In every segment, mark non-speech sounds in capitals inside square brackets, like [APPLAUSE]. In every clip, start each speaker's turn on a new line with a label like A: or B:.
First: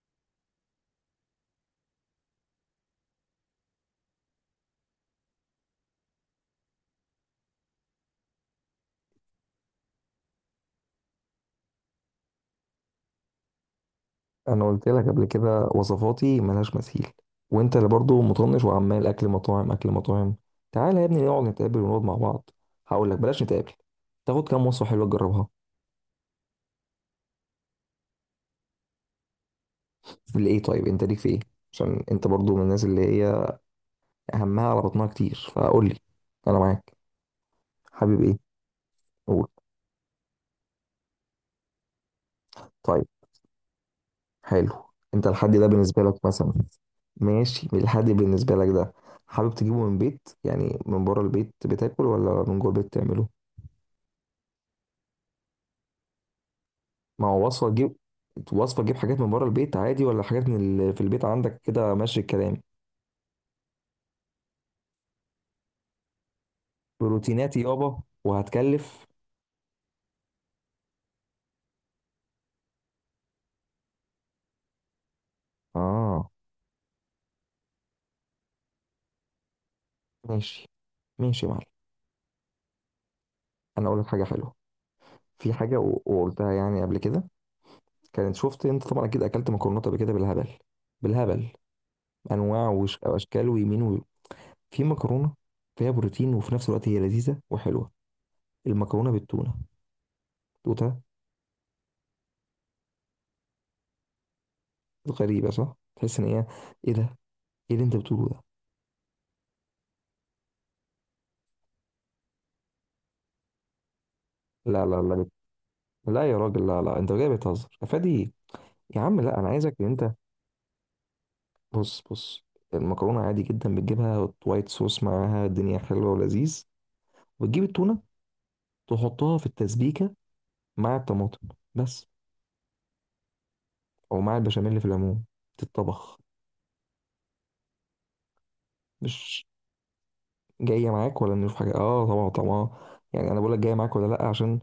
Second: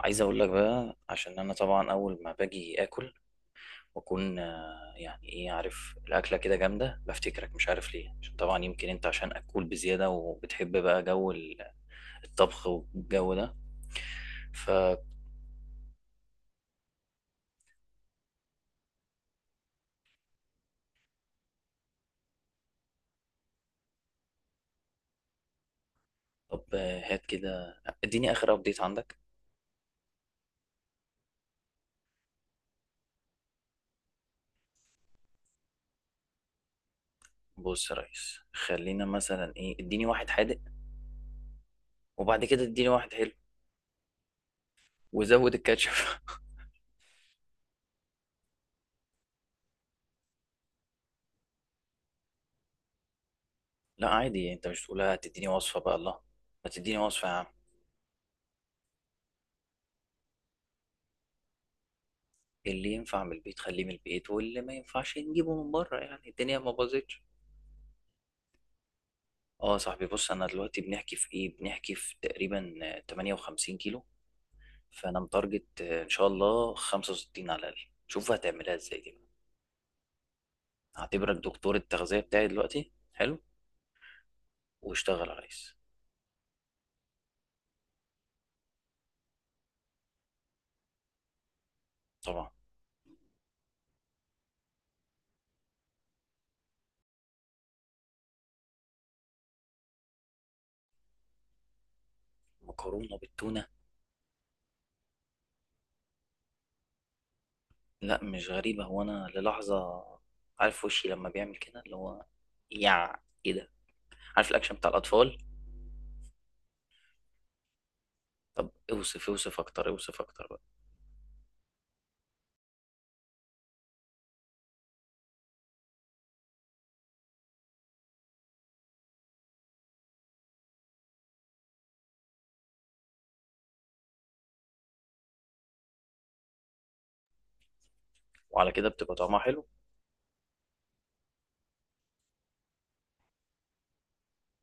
A: عايز اقول لك بقى عشان انا طبعا اول ما باجي اكل واكون يعني ايه؟ عارف الاكله كده جامده، بفتكرك مش عارف ليه. عشان طبعا يمكن انت عشان اكول بزياده وبتحب بقى جو الطبخ والجو ده.
B: انا قلت
A: فطب
B: لك قبل كده وصفاتي ملهاش مثيل. وانت اللي برضه مطنش وعمال اكل مطاعم اكل مطاعم. تعالى يا ابني نقعد نتقابل ونقعد مع بعض. هقول لك بلاش نتقابل، تاخد كام وصفه حلوه تجربها.
A: هات كده، اديني اخر ابديت عندك.
B: لإيه؟ طيب انت ليك في ايه؟ عشان انت برضه من الناس اللي هي همها على بطنها كتير، فقول لي انا معاك.
A: بص يا
B: حابب
A: ريس،
B: ايه؟
A: خلينا
B: قول.
A: مثلا ايه، اديني واحد حادق وبعد كده اديني
B: طيب،
A: واحد حلو
B: حلو. انت الحد
A: وزود
B: ده
A: الكاتشب.
B: بالنسبه لك
A: [LAUGHS]
B: مثلا؟ ماشي الحد بالنسبه لك ده؟ حابب تجيبه من بيت، يعني من بره البيت بتاكل، ولا من جوه البيت تعمله؟
A: لا عادي، انت مش تقولها تديني وصفه بقى؟ الله، ما تديني وصفه
B: ما
A: يا عم.
B: هو وصفة تجيب. وصفة تجيب حاجات من بره البيت عادي، ولا حاجات من في البيت عندك كده ماشي الكلام؟
A: اللي ينفع من البيت خليه من البيت، واللي ما ينفعش نجيبه من بره، يعني الدنيا ما باظتش.
B: بروتينات يابا وهتكلف.
A: اه يا صاحبي، بص انا دلوقتي بنحكي في ايه؟ بنحكي في تقريبا 58 كيلو. فانا متارجت ان شاء
B: اه.
A: الله 65 على الاقل. شوف هتعملها ازاي دي بقى.
B: ماشي
A: هعتبرك
B: ماشي يا معلم،
A: دكتور التغذية بتاعي دلوقتي، حلو؟
B: انا اقول لك حاجة حلوة.
A: واشتغل يا
B: في
A: ريس.
B: حاجة وقلتها يعني قبل كده، كانت شفت انت طبعا اكيد اكلت مكرونات قبل كده بالهبل، بالهبل.
A: طبعا.
B: انواع واشكال ويمين في مكرونة فيها بروتين، وفي نفس الوقت هي لذيذة وحلوة. المكرونة بالتونة، دوتها.
A: مكرونة بالتونة؟
B: غريبة صح؟ تحس ان هي، ايه ده؟ ايه اللي انت
A: لا
B: بتقوله ده؟
A: مش غريبة، هو انا للحظة، عارف وشي لما بيعمل كده، اللي هو يع، ايه ده؟ عارف الاكشن
B: لا
A: بتاع
B: لا لا
A: الاطفال؟
B: لا، يا راجل لا لا، انت جاي بتهزر افادي.
A: طب
B: يا عم
A: اوصف،
B: لا، انا
A: اوصف
B: عايزك ان
A: اكتر
B: انت،
A: اوصف اكتر
B: بص بص، المكرونه عادي جدا بتجيبها وايت صوص معاها، الدنيا حلوه ولذيذ. وتجيب التونه، تحطها في التسبيكه مع الطماطم بس، او مع البشاميل اللي في العموم تتطبخ.
A: وعلى كده بتبقى طعمها
B: مش
A: حلو؟
B: جايه معاك ولا نشوف حاجه؟ اه طبعا طبعا. يعني انا بقول لك جايه معاك ولا لا، عشان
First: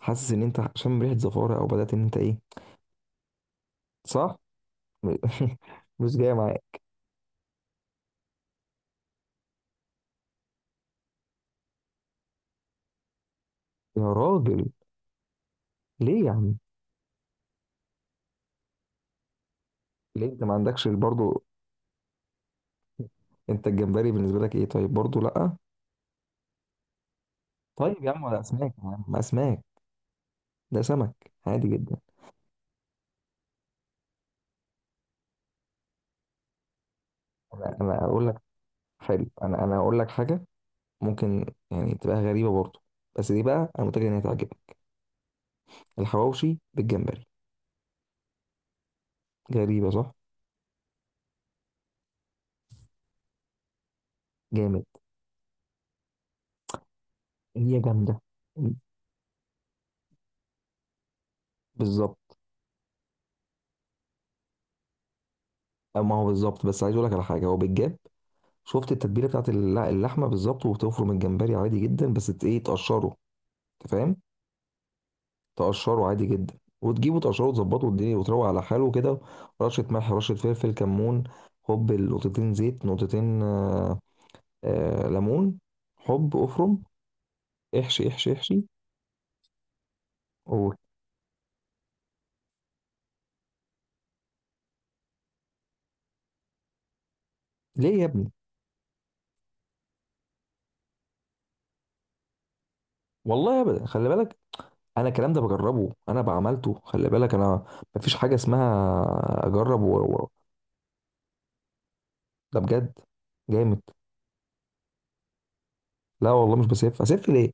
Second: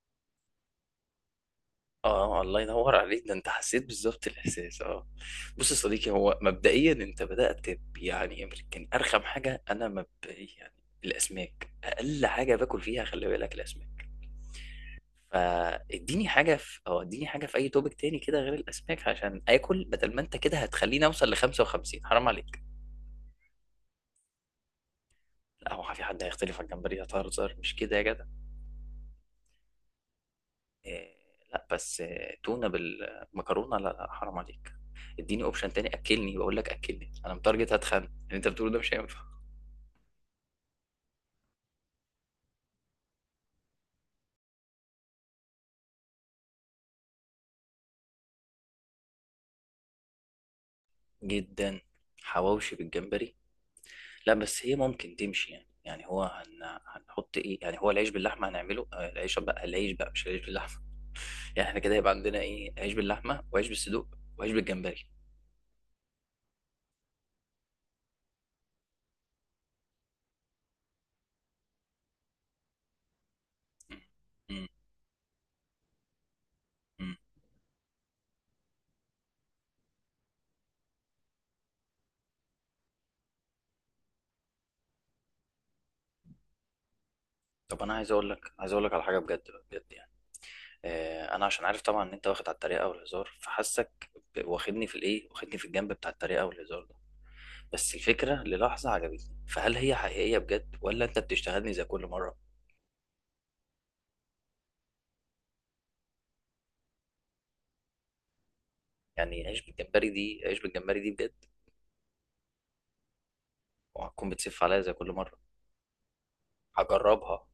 B: حاسس ان انت عشان ريحه زفاره او بدات ان انت
A: اه
B: ايه.
A: الله ينور عليك، ده انت حسيت بالظبط
B: صح.
A: الاحساس، اه.
B: [LAUGHS]
A: بص يا صديقي،
B: مش جايه
A: هو
B: معاك،
A: مبدئيا انت بدات يعني يمكن ارخم حاجه، انا مبدئيا يعني الاسماك اقل حاجه باكل فيها، خلي بالك،
B: يا
A: الاسماك.
B: راجل. ليه
A: فاديني
B: يا
A: حاجه
B: عم؟
A: في، او اديني حاجه في اي توبك تاني كده غير الاسماك عشان اكل، بدل ما
B: ليه
A: انت
B: انت ما
A: كده
B: عندكش
A: هتخليني اوصل ل
B: برضه؟
A: 55، حرام عليك.
B: انت الجمبري بالنسبه لك ايه طيب؟ برضو لا؟
A: لا هو في حد هيختلف على الجمبري؟ هتهزر مش كده
B: طيب
A: يا
B: يا
A: جدع؟
B: عم، ولا اسماك يا عم اسماك، ده
A: إيه،
B: سمك
A: لا
B: عادي جدا.
A: بس إيه، تونة بالمكرونة؟ لا لا حرام عليك. اديني اوبشن تاني اكلني، بقول لك اكلني، انا متارجت
B: انا
A: هتخن،
B: انا اقول
A: اللي
B: لك،
A: انت بتقوله ده مش هينفع.
B: حلو، انا اقول لك حاجه، ممكن يعني تبقى غريبه برضو، بس دي بقى انا متاكد ان هي تعجبك. الحواوشي بالجمبري. غريبه صح؟
A: جدا. حواوشي بالجمبري؟ لا بس هي
B: جامد.
A: ممكن تمشي يعني، يعني. هنحط ايه يعني؟
B: هي
A: هو العيش
B: جامده.
A: باللحمة هنعمله العيش بقى، العيش بقى مش العيش باللحمة. [LAUGHS] يعني احنا كده يبقى
B: بالظبط.
A: عندنا ايه؟ عيش باللحمة وعيش بالصدوق وعيش بالجمبري.
B: أو ما هو بالظبط، بس عايز اقول لك على حاجه هو بالجاب. شفت التتبيله بتاعت اللحمه بالظبط، وبتفرم الجمبري عادي جدا، بس ايه، تقشره. انت
A: مم.
B: فاهم؟
A: مم.
B: تقشره عادي جدا،
A: مم.
B: وتجيبه تقشره وتظبطه والدنيا، وتروق على حاله كده. رشة ملح، رشة فلفل، كمون، حب، نقطتين زيت، نقطتين آه، آه ليمون، حب افرم.
A: طب انا
B: احشي
A: عايز اقول
B: احشي
A: لك،
B: احشي،
A: عايز اقول لك على حاجة بجد بجد يعني.
B: قول.
A: انا عشان عارف طبعا ان انت واخد على الطريقه والهزار، فحاسك واخدني في الايه، واخدني في الجنب بتاع الطريقه والهزار ده. بس
B: ليه يا ابني؟
A: الفكره للحظه عجبتني، فهل هي حقيقيه بجد ولا انت بتشتغلني زي كل مره؟
B: والله ابدا، خلي بالك، انا الكلام ده بجربه، انا بعملته، خلي بالك انا، مفيش حاجة اسمها.
A: يعني عيش
B: اجرب
A: بالجمبري دي، عيش بالجمبري دي بجد
B: ده بجد، جامد.
A: وهتكون بتسف عليا زي كل مره؟
B: لا والله مش بسف، اسف
A: هجربها،
B: ليه؟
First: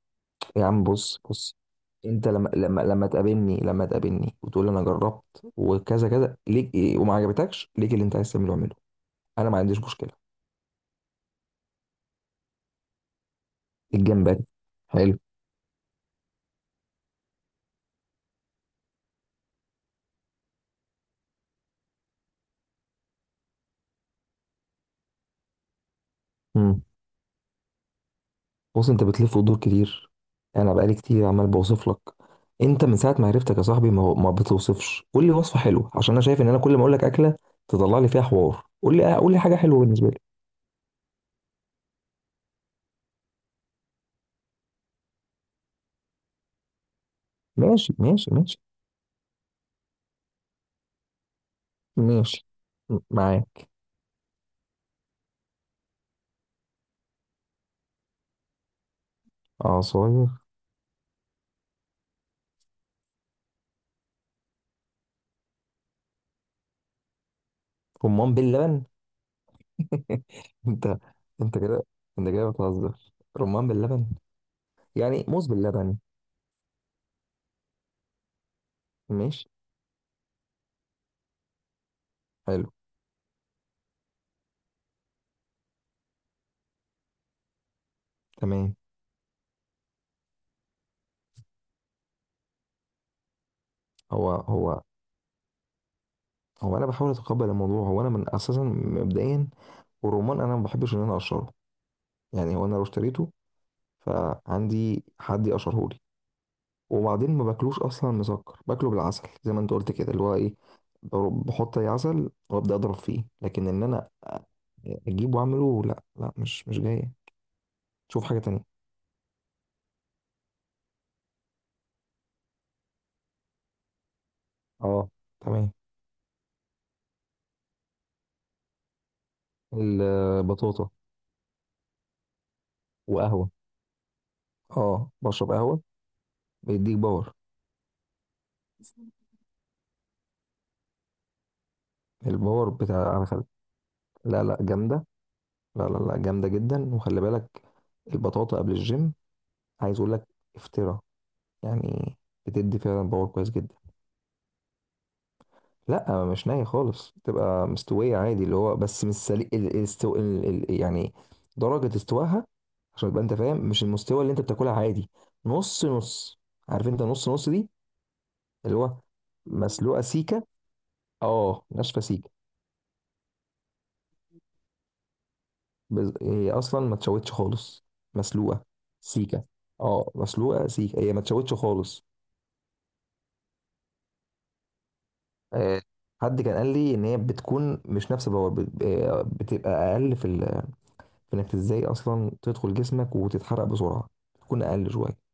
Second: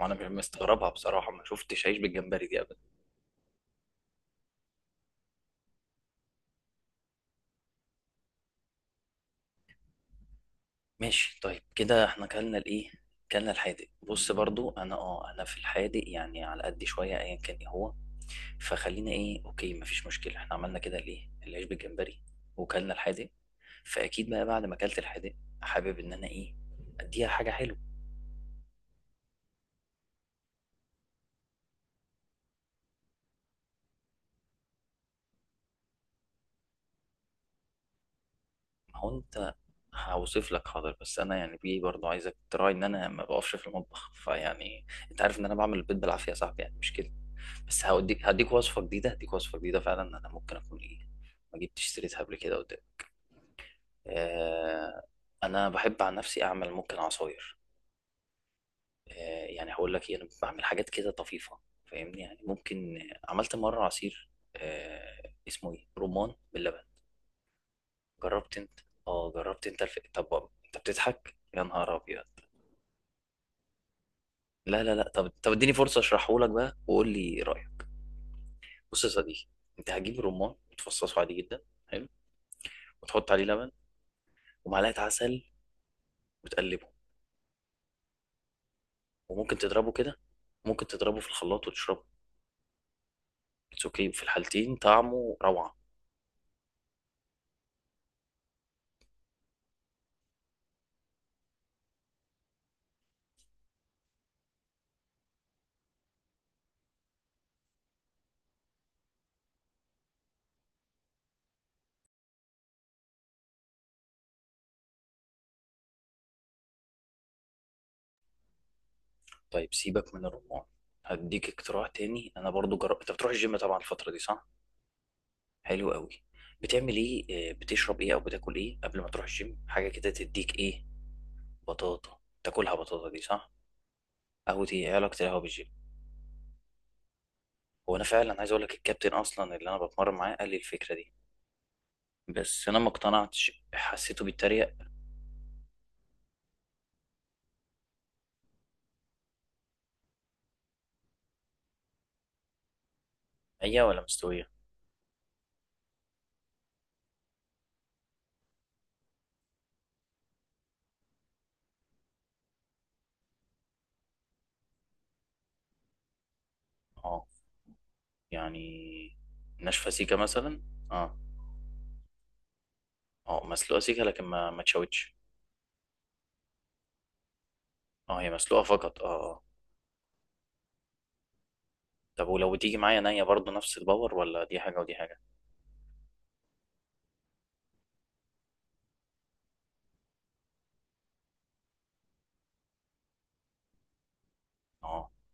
A: وانا مش
B: يا عم
A: مستغربها
B: بص
A: بصراحه، ما
B: بص،
A: شفتش عيش
B: انت
A: بالجمبري
B: لما
A: دي قبل.
B: لما لما تقابلني، لما تقابلني وتقول لي انا جربت وكذا كذا، ليك ايه وما عجبتكش، ليك اللي انت عايز تعمله اعمله، انا ما عنديش مشكله.
A: ماشي طيب، كده احنا كلنا الايه، كلنا الحادق. بص
B: الجمبري،
A: برضو انا
B: حلو.
A: اه انا في الحادق يعني على قد شويه ايا كان ايه هو. فخلينا ايه، اوكي مفيش مشكله، احنا عملنا كده الايه، العيش بالجمبري وكلنا الحادق. فاكيد بقى بعد ما اكلت الحادق حابب ان انا ايه،
B: امم.
A: اديها حاجه حلوه.
B: بص انت بتلف وتدور كتير، انا بقالي كتير عمال بوصف لك. انت من ساعه ما عرفتك يا صاحبي ما بتوصفش. قول لي وصفه حلوه، عشان انا شايف ان انا كل ما اقول لك اكله تطلع لي فيها حوار. قول
A: ما هو
B: لي قول لي
A: انت
B: حاجه حلوه بالنسبه لي.
A: هوصف لك حاضر، بس انا يعني بيه برضو عايزك تراعي ان انا ما بقفش في المطبخ، فيعني انت عارف ان انا بعمل البيض بالعافيه يا صاحبي، يعني مش كده؟ بس
B: ماشي
A: هوديك،
B: ماشي
A: هديك
B: ماشي
A: وصفه جديده، هديك وصفه جديده فعلا انا ممكن اكون ايه، ما جبتش سيرتها قبل
B: ماشي.
A: كده قدام.
B: معايا.
A: آه. انا بحب عن نفسي اعمل، ممكن عصاير. آه يعني هقول لك ايه، انا
B: عصاير؟
A: بعمل حاجات كده طفيفه، فاهمني يعني؟ ممكن، عملت مره عصير آه اسمه ايه، رمان باللبن.
B: رمان
A: جربت
B: باللبن؟
A: انت؟ اه جربت انت طب انت
B: انت،
A: بتضحك
B: انت
A: يا
B: كده
A: نهار ابيض؟
B: انت كده بتهزر. رمان باللبن؟
A: لا لا لا،
B: يعني
A: طب
B: موز
A: طب اديني
B: باللبن.
A: فرصه اشرحه لك بقى وقول لي رايك. بص يا
B: ماشي.
A: صديقي، انت هتجيب رمان وتفصصه عادي جدا، حلو،
B: حلو.
A: وتحط عليه لبن ومعلقه عسل وتقلبه،
B: تمام.
A: وممكن تضربه كده، ممكن تضربه في الخلاط وتشربه، اتس اوكي في
B: هو
A: الحالتين،
B: هو
A: طعمه روعة.
B: هو انا بحاول اتقبل الموضوع، هو انا من اساسا مبدئيا، والرمان انا ما بحبش ان انا اقشره، يعني هو انا لو اشتريته فعندي حد يقشره لي، وبعدين ما باكلوش اصلا، مسكر باكله بالعسل زي ما انت قلت كده اللي هو ايه، بحط اي عسل وابدا اضرب فيه. لكن ان انا اجيبه واعمله، لا لا، مش جايه. شوف حاجه تانية.
A: طيب سيبك من الرمان، هديك اقتراح تاني انا برضو جربت. انت بتروح الجيم طبعا الفترة دي صح؟
B: اه، تمام.
A: حلو قوي. بتعمل ايه بتشرب ايه او بتاكل ايه قبل ما تروح الجيم، حاجة كده تديك ايه؟
B: البطاطا
A: بطاطا تاكلها؟ بطاطا دي
B: وقهوه.
A: صح؟ قهوة؟ ايه إيه
B: اه
A: علاقة القهوة
B: بشرب
A: بالجيم؟
B: قهوة بيديك باور.
A: هو انا فعلا عايز اقول لك، الكابتن اصلا اللي انا بتمرن معاه قال لي الفكرة دي، بس
B: الباور
A: انا ما
B: بتاع انا
A: اقتنعتش، حسيته
B: لا لا
A: بيتريق.
B: جامدة، لا لا لا جامدة جدا. وخلي بالك، البطاطا قبل الجيم، عايز اقول لك، افترا، يعني بتدي فعلا باور كويس جدا.
A: هي ولا مستوية؟
B: لا مش ناية خالص، تبقى مستوية عادي اللي هو، بس مش سليق ال... الاستو... ال... ال... يعني درجة استواها، عشان تبقى انت فاهم مش المستوى اللي انت بتاكلها عادي. نص نص، عارف انت
A: اه
B: نص نص دي، اللي هو
A: يعني. ناشفة
B: مسلوقة
A: سيكة
B: سيكة.
A: مثلا؟ اه.
B: اه ناشفة سيكة.
A: اه مسلوقة سيكة لكن ما تشوتش.
B: هي اصلا ما تشوتش خالص.
A: اه هي مسلوقة
B: مسلوقه
A: فقط، اه اه.
B: سيكه، اه مسلوقه سيكه، هي ما تشوتش خالص.
A: طب ولو تيجي معايا نية برضو نفس الباور ولا دي حاجة ودي حاجة؟
B: آه، حد كان قال لي ان هي بتكون مش نفس الباور، بتبقى اقل في انك ازاي اصلا تدخل جسمك وتتحرق بسرعه، بتكون اقل
A: اه.
B: شويه.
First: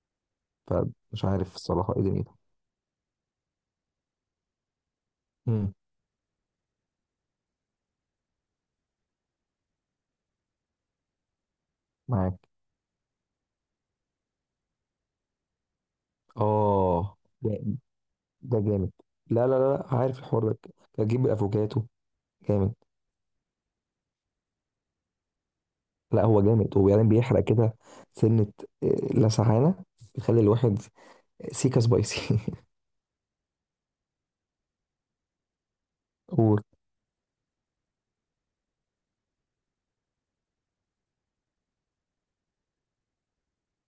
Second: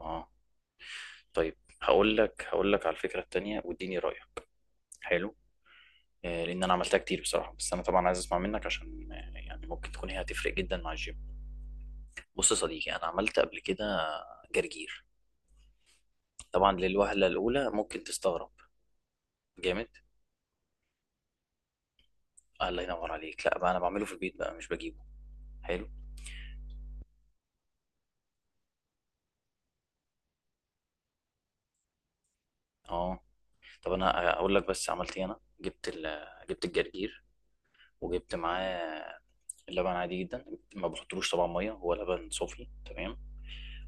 A: اه.
B: فمش عارف
A: طيب
B: الصراحه ايه
A: هقول
B: دنيتها.
A: لك، هقول لك على الفكرة التانية واديني رأيك. حلو.
B: امم.
A: آه لأن أنا عملتها كتير بصراحة، بس أنا طبعا عايز أسمع منك عشان يعني ممكن تكون هي هتفرق جدا مع الجيم.
B: معاك.
A: بص يا صديقي، أنا عملت قبل كده جرجير. طبعا
B: اه.
A: للوهلة
B: ده
A: الأولى ممكن تستغرب.
B: ده جامد. لا لا لا لا،
A: جامد.
B: عارف الحوار ده؟ تجيب الافوكاتو. جامد.
A: الله ينور عليك، لا بقى أنا بعمله في البيت بقى مش بجيبه. حلو
B: لا هو جامد، وبعدين بيحرق كده، سنه، آه، لسعانه، بيخلي الواحد سيكا سبايسي. [LAUGHS]
A: اه. طب أنا أقول لك بس عملت إيه، أنا جبت جبت الجرجير وجبت معاه اللبن عادي جدا، ما بحطلوش طبعا ميه، هو لبن صوفي تمام.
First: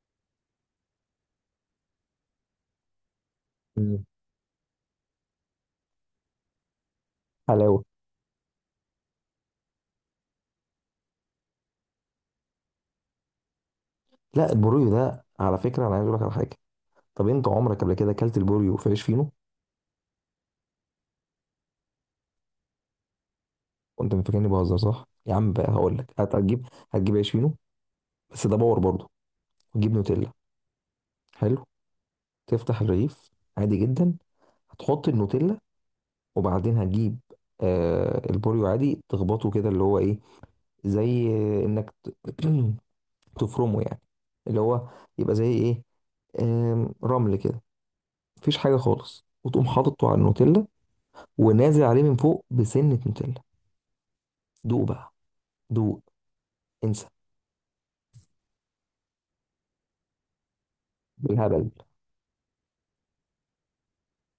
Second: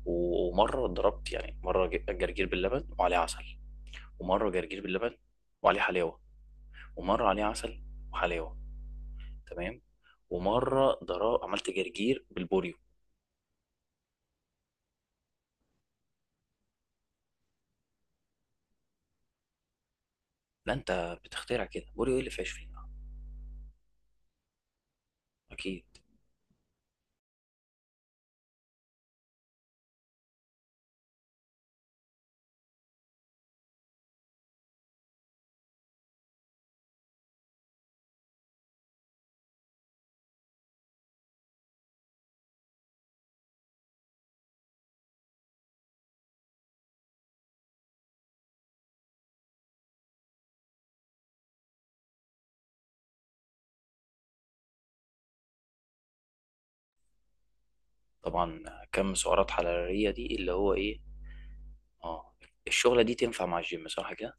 A: ومره ضربت يعني، مره جرجير باللبن وعليه عسل، ومره جرجير باللبن وعليه حلاوه، ومره عليه عسل
B: وحلاوه.
A: وحلاوه، تمام، ومره ضرب عملت جرجير بالبوريو.
B: لا البوريو ده على فكره، انا عايز اقول لك على حاجه. طب انت عمرك قبل كده اكلت البوريو في عيش فينو؟
A: لا انت بتخترع، كده بوريو ايه اللي فيهاش فيه؟
B: وانت فاكرني بهزر صح يا عم بقى؟
A: اكيد.
B: هقول لك، هتجيب عيش فينو، بس ده باور برضه. وتجيب نوتيلا. حلو. تفتح الرغيف عادي جدا، هتحط النوتيلا، وبعدين هتجيب آه البوريو، عادي تخبطه كده اللي هو ايه، زي انك [CLEARS THROAT] تفرمه يعني، اللي هو يبقى زي ايه، رمل كده، مفيش حاجة خالص، وتقوم حاططه على النوتيلا، ونازل عليه من فوق بسنة نوتيلا. دوق بقى دوق، انسى.
A: طبعا. كم سعرات حراريه دي اللي هو ايه؟
B: بالهبل.
A: اه الشغله دي تنفع مع الجيم صح كده؟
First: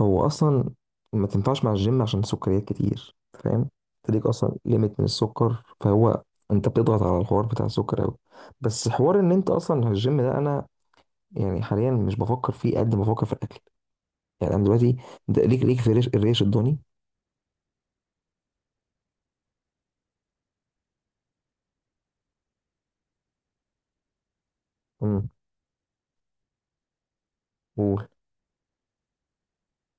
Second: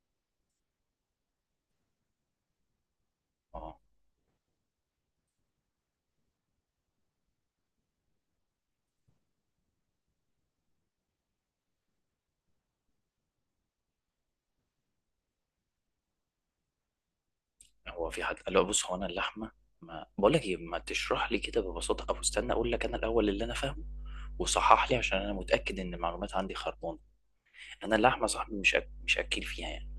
B: هو أصلا ما تنفعش مع الجيم عشان سكريات كتير، فاهم؟
A: اه.
B: تديك أصلا ليميت من السكر، فهو أنت بتضغط على الحوار بتاع السكر أوي. بس حوار إن أنت أصلا الجيم ده، أنا يعني حاليا مش بفكر فيه قد ما بفكر في الأكل. يعني أنا دلوقتي، ده ليك في الريش الضاني.
A: هو في حد قال له، بص هو انا اللحمه، ما بقول لك ايه، ما تشرح لي كده ببساطه، او استنى اقول لك انا الاول اللي انا فاهمه وصحح لي عشان
B: امم.
A: انا متاكد ان المعلومات عندي خربانه. انا
B: قول.
A: اللحمه صاحبي مش اكل فيها يعني.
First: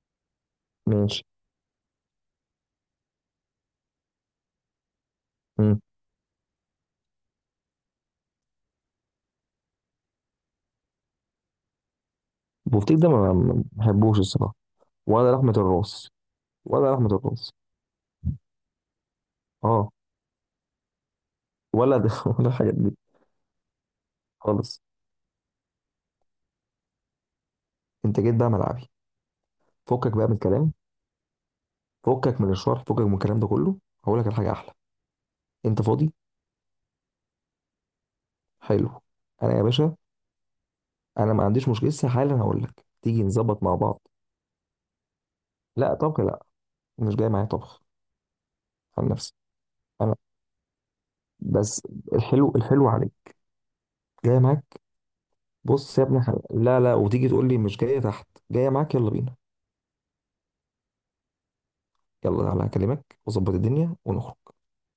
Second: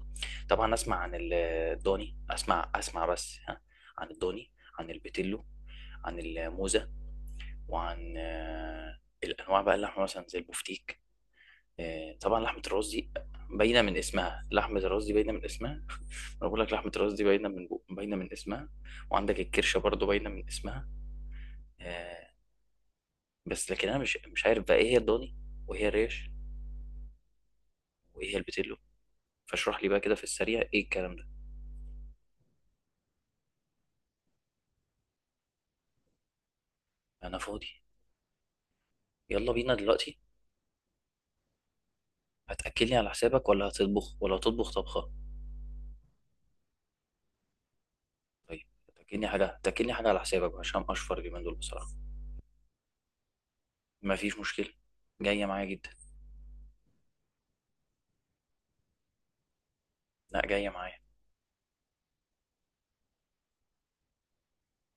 A: طبعا اسمع عن
B: ماشي.
A: الضاني، اسمع اسمع بس ها، عن الضاني، عن البيتلو،
B: امم.
A: عن الموزه، وعن الانواع بقى، اللحمه مثلا زي البفتيك، طبعا لحمة الراس
B: البفتيك ده
A: دي
B: ما
A: باينة من
B: بحبوش
A: اسمها.
B: الصراحة.
A: لحمة الراس دي باينة
B: ولا
A: من
B: لحمة
A: اسمها.
B: الراس،
A: [LAUGHS] انا بقول لك لحمة
B: ولا لحمة
A: الراس دي باينة
B: الراس.
A: باينة من اسمها. وعندك الكرشة
B: اه،
A: برضو باينة من اسمها.
B: ولا ده
A: آه،
B: [LAUGHS] ولا الحاجات دي،
A: بس لكن انا مش عارف بقى
B: خالص.
A: ايه هي الضاني، وايه هي الريش،
B: انت
A: وايه
B: جيت
A: هي
B: بقى
A: البتلو.
B: ملعبي.
A: فاشرح لي بقى كده
B: فكك
A: في
B: بقى من
A: السريع
B: الكلام،
A: ايه الكلام ده.
B: فكك من الشرح، فكك من الكلام ده كله. هقول لك الحاجة احلى، انت فاضي؟
A: انا فاضي.
B: حلو.
A: يلا
B: انا يا
A: بينا
B: باشا
A: دلوقتي.
B: انا ما عنديش مشكلة لسه حالا، هقول لك
A: هتاكلني على
B: تيجي
A: حسابك
B: نظبط
A: ولا
B: مع بعض.
A: هتطبخ، ولا هتطبخ طبخة؟
B: لا طبخ لا، مش جاي معايا طبخ.
A: طيب
B: عن
A: هتاكلني
B: نفسي
A: حاجة، هتاكلني حاجة
B: انا
A: على حسابك عشان اشفر اليومين دول
B: بس،
A: بصراحة.
B: الحلو الحلو عليك،
A: مفيش
B: جاي معاك.
A: مشكلة. جاية معايا جدا.
B: بص يا ابني، حلو. لا لا، وتيجي تقول لي مش جاية؟ تحت، جاية معاك، يلا بينا.
A: لا جاية معايا.
B: يلا تعالى هكلمك واظبط الدنيا ونخرج.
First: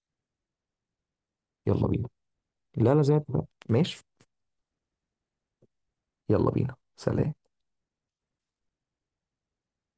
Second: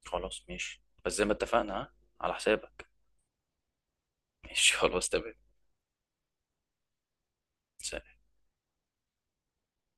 A: خلاص ماشي، بس زي ما اتفقنا
B: يلا
A: ها،
B: بينا.
A: على حسابك.
B: لا لا زي ما اتفقنا. ماشي.
A: ماشي. [LAUGHS] خلاص تمام.
B: يلا بينا، سلام.
A: سلام.